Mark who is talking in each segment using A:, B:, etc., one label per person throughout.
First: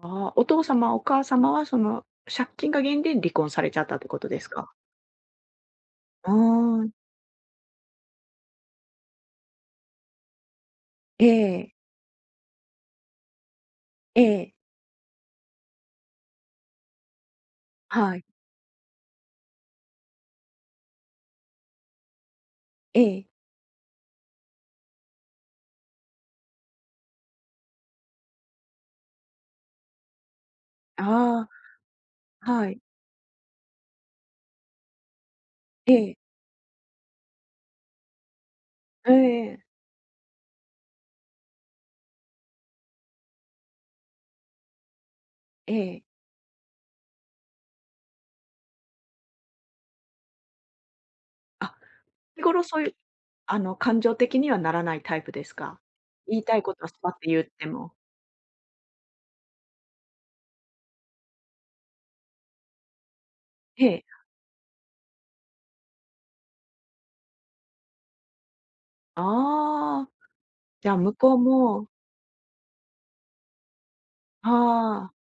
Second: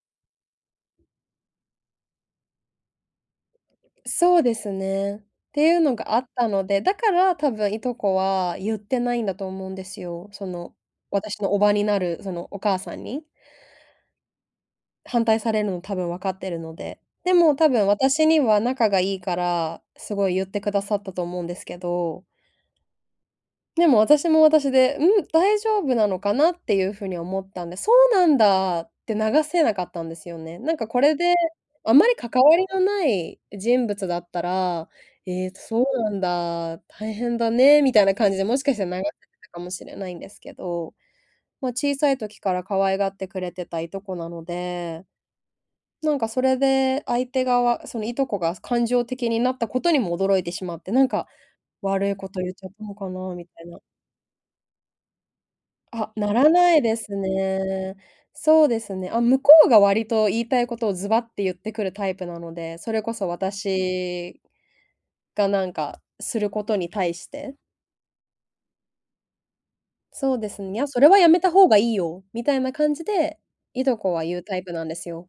A: ああ、お父様お母様はその借金が原因で離婚されちゃったってこと
B: そ
A: で
B: う
A: す
B: です
A: か？
B: ね。っていうのがあっ
A: あ
B: たので、
A: あ。
B: だから多分いとこはゆってないんだと思うんですよ。その、
A: え
B: 私の叔母
A: え。
B: になるそのお母さんに。
A: ええ。
B: 反対されるの多分、分かってるので、でも多分
A: はい。
B: 私には仲がいいから、すごいゆってくださったと思うんですけど。
A: ええ。
B: でも私も私で、「うん？大丈夫なのかな？」っていう風に思ったんで、「そうなんだ」って流せなかったんですよね。なんかこれで、
A: あ
B: あまり関
A: あ、
B: わり
A: は
B: の
A: い。
B: ない人物だったら、「ええ、そ
A: え
B: うな
A: え。
B: んだ、大変だね」みたいな感じでもしかしたら流せ
A: え
B: てたか
A: え。
B: もしれないんですけど、まあ小さい時から可愛がってくれてた、いとこなので。
A: ええ。
B: なんかそれで、相手側そのいとこが感情的になったことにも驚いてしまって、なんか、
A: あ、
B: 「悪いこと
A: 日
B: ゆっ
A: 頃
B: ちゃっ
A: そ
B: た
A: うい
B: の
A: う
B: かな」み
A: あ
B: たい
A: の
B: な。
A: 感情的にはならないタイプですか？
B: あ、な
A: 言い
B: ら
A: たいこ
B: ない
A: とはス
B: で
A: パッ
B: す
A: とゆっても。
B: ね。そうですね。あ、向こうが割と言いたいことをズバってゆってくるタイプなので、それこそ
A: ええ。
B: 私がなんか、することに対して。
A: ああ、
B: そうですね、「いや、
A: じゃ
B: それ
A: 向
B: はや
A: こう
B: めた方が
A: も
B: いいよ」みたいな感じで、いとこは言うタイプなんで
A: は
B: す
A: あ。
B: よ。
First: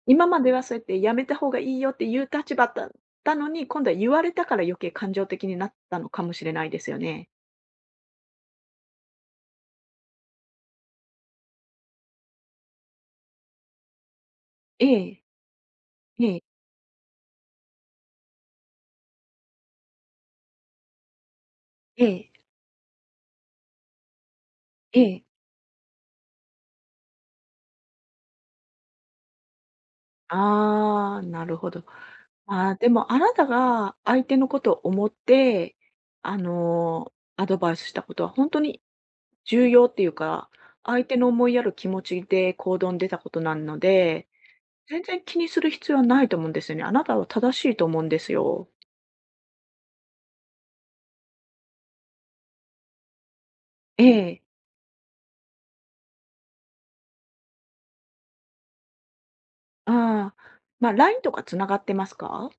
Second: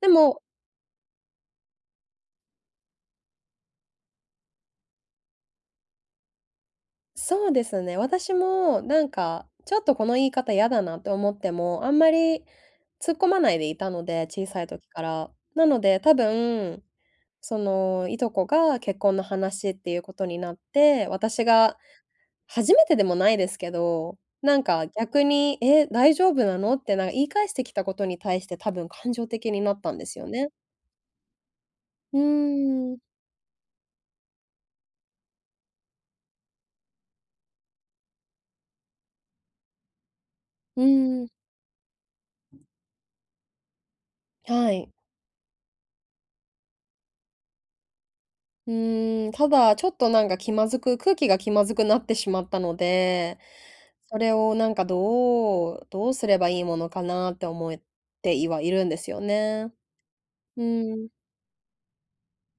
B: で
A: 今
B: も
A: まではそうやって「やめた方がいいよ」って言う立場だったのに、今度は言われたから余計、感情的になったのかもしれないですよね。
B: そうですね、私もなんかちょっとこの言い方嫌だなって思っても、あんまり、突っ込まないでいたので、小さい
A: え
B: 時か
A: え。
B: ら。なので、多
A: ええ。
B: 分、そのいとこが結婚の話っていうことになって、私が、
A: ええ。
B: 初めてでもないですけど、なんか
A: え
B: 逆
A: え。
B: に、「え、大丈夫なの？」ってなんか言い返してきたことに対して多分、感情的になったんですよね。
A: ああ、なるほど。
B: う
A: ああ、で
B: ーん。
A: もあなたが相手のことを思って、あのアドバイスしたことはほんとに重要っていうか、
B: う
A: 相手
B: ー
A: の
B: ん。
A: 思いやる気持ちで
B: うん。
A: 行動に出たことなので、
B: はい。
A: 全然気にする必要はないと思うんですよね。あなたは正しいと思うんですよ。
B: うーん、ただ、ちょっとなんか気まずく空気が気まずくなってしまったので、
A: え
B: それ
A: え。
B: をなんかどうどうすればいいものかなって思ってはいるんですよね。
A: ああ。
B: う
A: ま、
B: ーん。
A: LINE とか繋がってますか？